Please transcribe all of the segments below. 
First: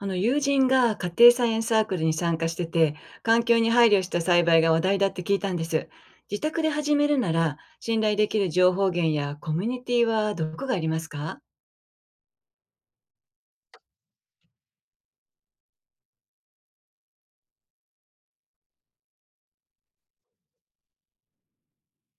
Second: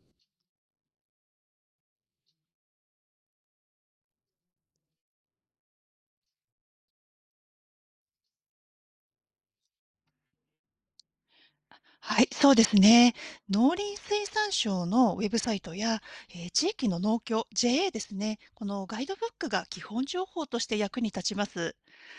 あの友人が家庭菜園サークルに参加してて、環境に配慮した栽培が話題だって聞いたんです。自宅で始めるなら、信頼できる情報源やコミュニティはどこがありますか？はい、そうですね。農林水産省のウェブサイトや、地域の農協 JA ですね。このガイドブックが基本情報として役に立ちます。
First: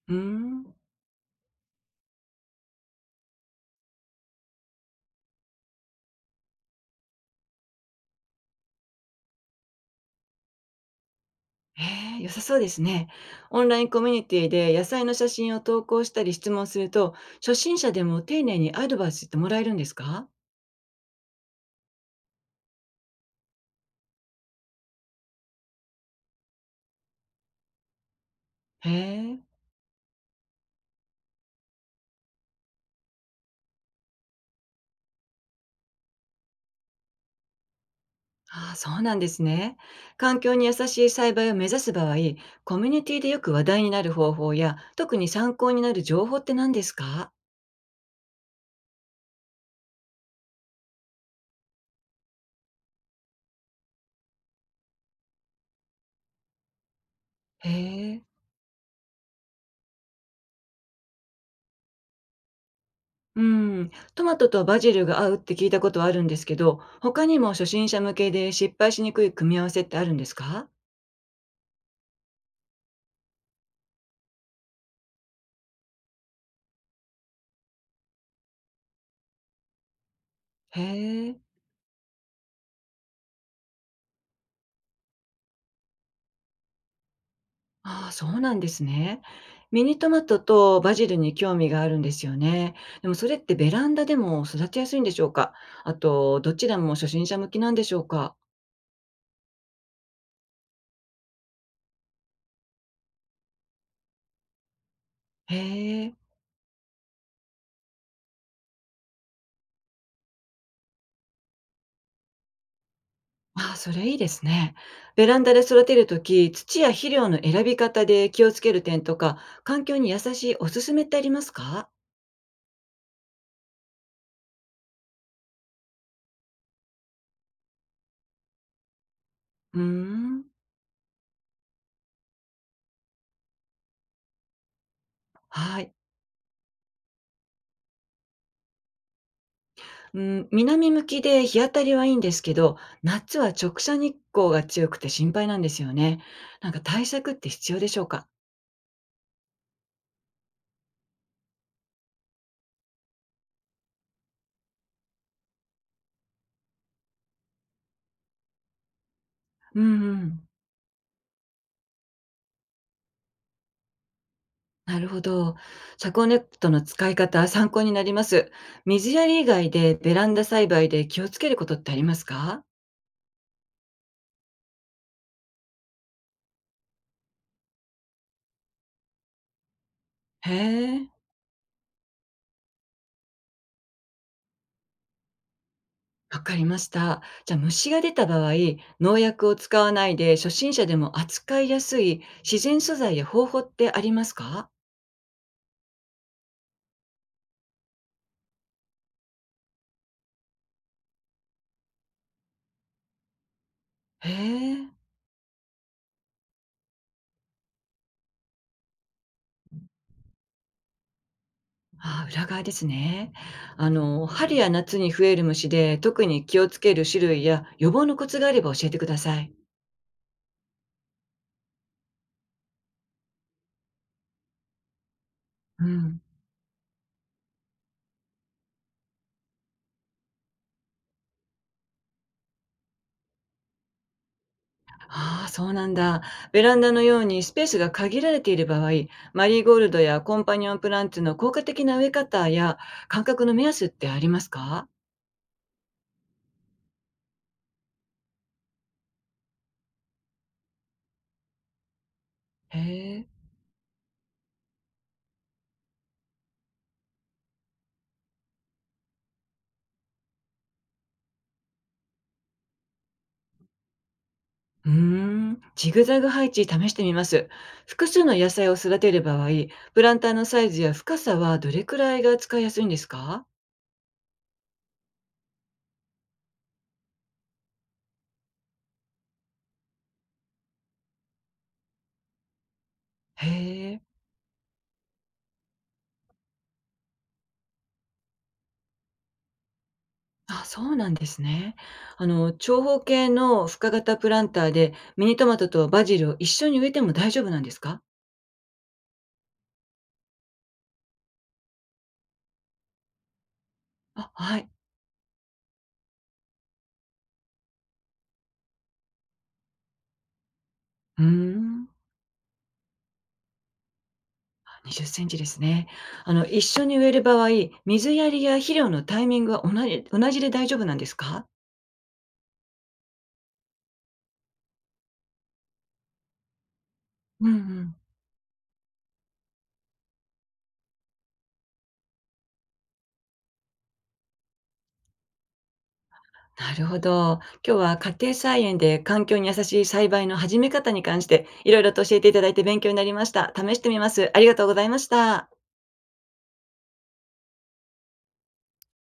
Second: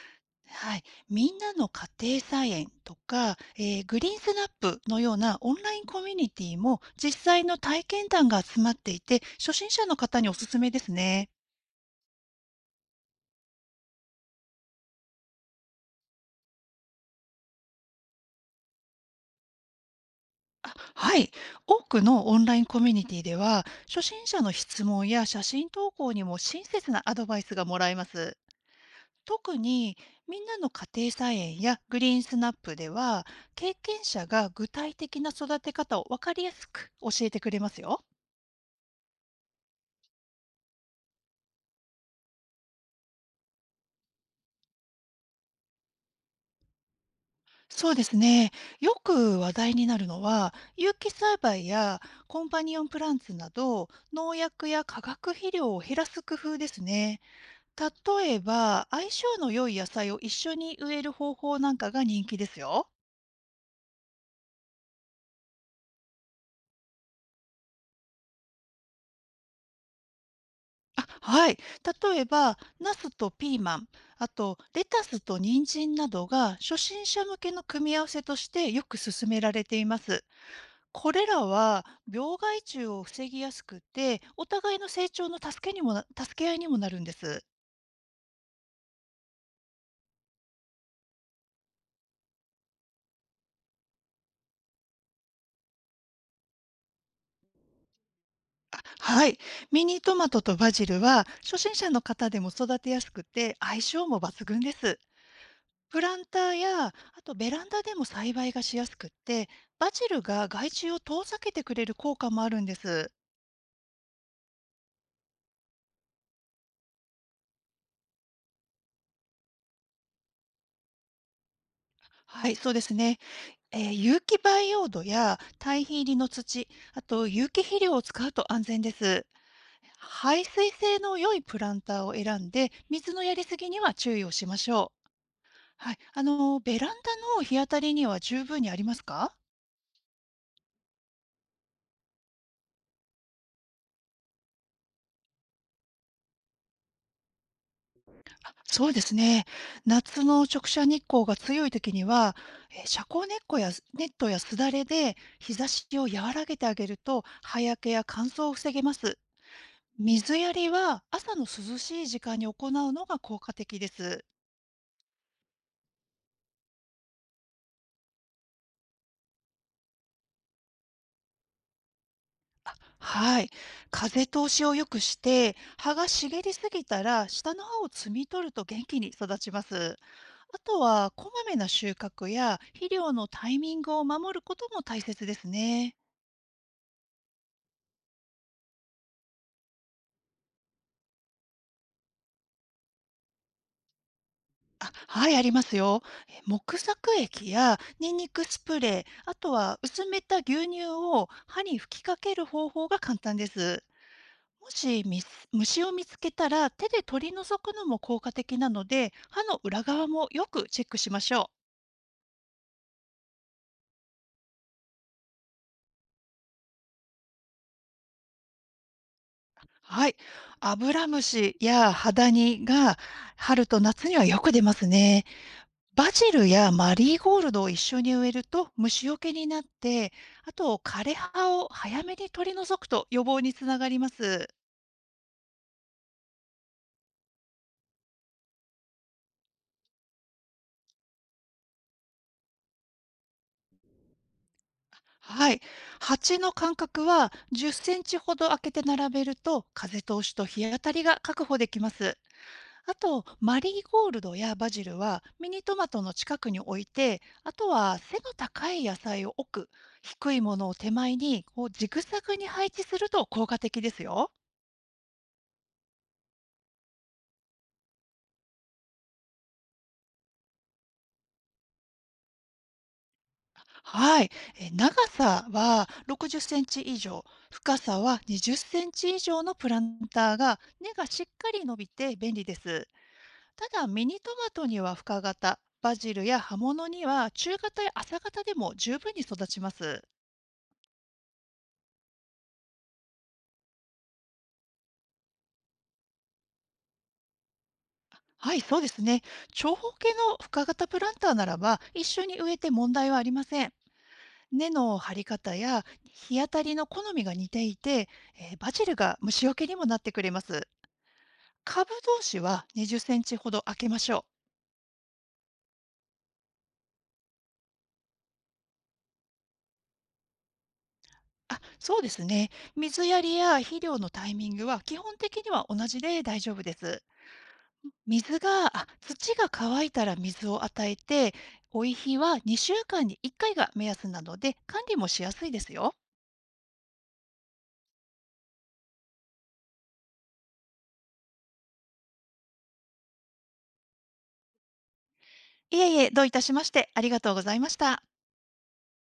うーん。はい、みんなの家庭菜園とか、グリーンスナップのようなオンラインコミュニティも実際の体験談が集まっていて、初心者の方におすすめですね。へえ、良さそうですね。オンラインコミュニティで野菜の写真を投稿したり質問すると、初心者でも丁寧にアドバイスってもらえるんですか？あ、はい。多くのオンラインコミュニティでは、初心者の質問や写真投稿にも親切なアドバイスがもらえます。へえ。特にみんなの家庭菜園やグリーンスナップでは経験者が具体的な育て方を分かりやすく教えてくれますよ。ああ、そうなんですね。環境に優しい栽培を目指す場合、コミュニティでよく話題になる方法や、特に参考になる情報って何ですか？そうですね。よく話題になるのは有機栽培やコンパニオンプランツなど農薬や化学肥料を減らす工夫ですね。へえ。例えば相性の良い野菜を一緒に植える方法なんかが人気ですよ。うん。トマトとバジルが合うって聞いたことはあるんですけど、他にも初心者向けで失敗しにくい組み合わせってあるんですか？あ、はい。例えば、ナスとピーマン、あとレタスと人参などが初心者向けの組み合わせとしてよく勧められています。へこれえ。らは病害虫を防ぎやすくて、お互いの成長の助け合いにもなるんです。ああ、そうなんですね。ミニトマトとバジルに興味があるんですよね。でもそれってベランダでも育てやすいんでしょうか？あと、どちらも初心者向きなんでしょうか？あ、はい。ミニトマトとバジルは初心者の方でも育てやすくて相性も抜群です。へプえ。ランターや、あとベランダでも栽培がしやすくって、バジルが害虫を遠ざけてくれる効果もあるんです。ああ、それいいですね。ベランダで育てるとき、土や肥料の選び方で気をつける点とか、環境に優しいおすすめってありますか？はい、そうですね。有機培養土や堆肥入りの土、あと有機肥料を使うと安全です。うーん。排水性の良いプランターを選んで、水のやりすぎには注意をしましょう。ははい。い、あの、ベランダの日当たりには十分にありますか？うん、南向きで日当たりはいいんですけど、夏は直射日光が強くて心配なんですよね。なんか対策って必要でしょうか？そうですね。夏の直射日光が強い時には、遮光ネットや、ネットやすだれで日差しを和らげてあげると、葉焼けや乾燥を防げます。うんう水ん。やりは朝の涼しい時間に行うのが効果的です。なるほど。遮光ネットの使い方、参考になります。水やり以外でベランダ栽培で気をつけることってありますか？はい。風通しを良くして、葉が茂りすぎたら、下の葉を摘み取ると元気に育ちます。へあとえ。は、こまめな収穫や肥料のタイミングを守ることも大切ですね。わかりました。じゃあ虫が出た場合、農薬を使わないで初心者でも扱いやすい自然素材や方法ってありますか？あ、はい、ありますよ。え、木作液やニンニクスプレー、あとは薄めた牛乳を歯に吹きかける方法が簡単です。へもえ。しみす虫を見つけたら手で取り除くのも効果的なので、歯の裏側もよくチェックしましょう。ああ、裏側ですね。春や夏に増える虫で特に気をつける種類や予防のコツがあれば教えてください。はい。アブラムシやハダニが春と夏にはよく出ますね。うバん。ジルやマリーゴールドを一緒に植えると虫除けになって、あと枯れ葉を早めに取り除くと予防につながります。ああ、そうなんだ。ベランダのようにスペースが限られている場合、マリーゴールドやコンパニオンプランツの効果的な植え方や間隔の目安ってありますか？はい。鉢の間隔は10センチほど空けて並べると風通しと日当たりが確保できます。へあと、え。マリーゴールドやバジルはミニトマトの近くに置いて、あとは背の高い野菜を置く、低いものを手前にこうジグザグに配置すると効果的ですよ。うーん、ジグザグ配置試してみます。複数の野菜を育てる場合、プランターのサイズや深さはどれくらいが使いやすいんですか？はい。え、長さは60センチ以上、深さは20センチ以上のプランターが根がしっかり伸びて便利です。へただ、え、ミニトマトには深型、バジルや葉物には中型や浅型でも十分に育ちます。あ、そうなんですね。長方形の深型プランターでミニトマトとバジルを一緒に植えても大丈夫なんですか？はい、そうですね。長方形の深型プランターならば一緒に植えて問題はありません。あ、はい。根の張り方や日当たりの好みが似ていて、バジルが虫除けにもなってくれます。うーん、株同士は20センチほど空けましょう。20センチですね。一緒に植える場合、水やりや肥料のタイミングは同じで大丈夫なんですか？あ、そうですね。水やりや肥料のタイミングは基本的には同じで大丈夫です。うんうん。水が、あ、土が乾いたら水を与えて、追い肥は2週間に1回が目安なので管理もしやすいですよ。なるほど。今日は家庭菜園で環境に優しい栽培の始め方に関していろいろと教えていただいて勉強になりました。試してみます。ありがとうございました。いえいえ、どういたしまして、ありがとうございました。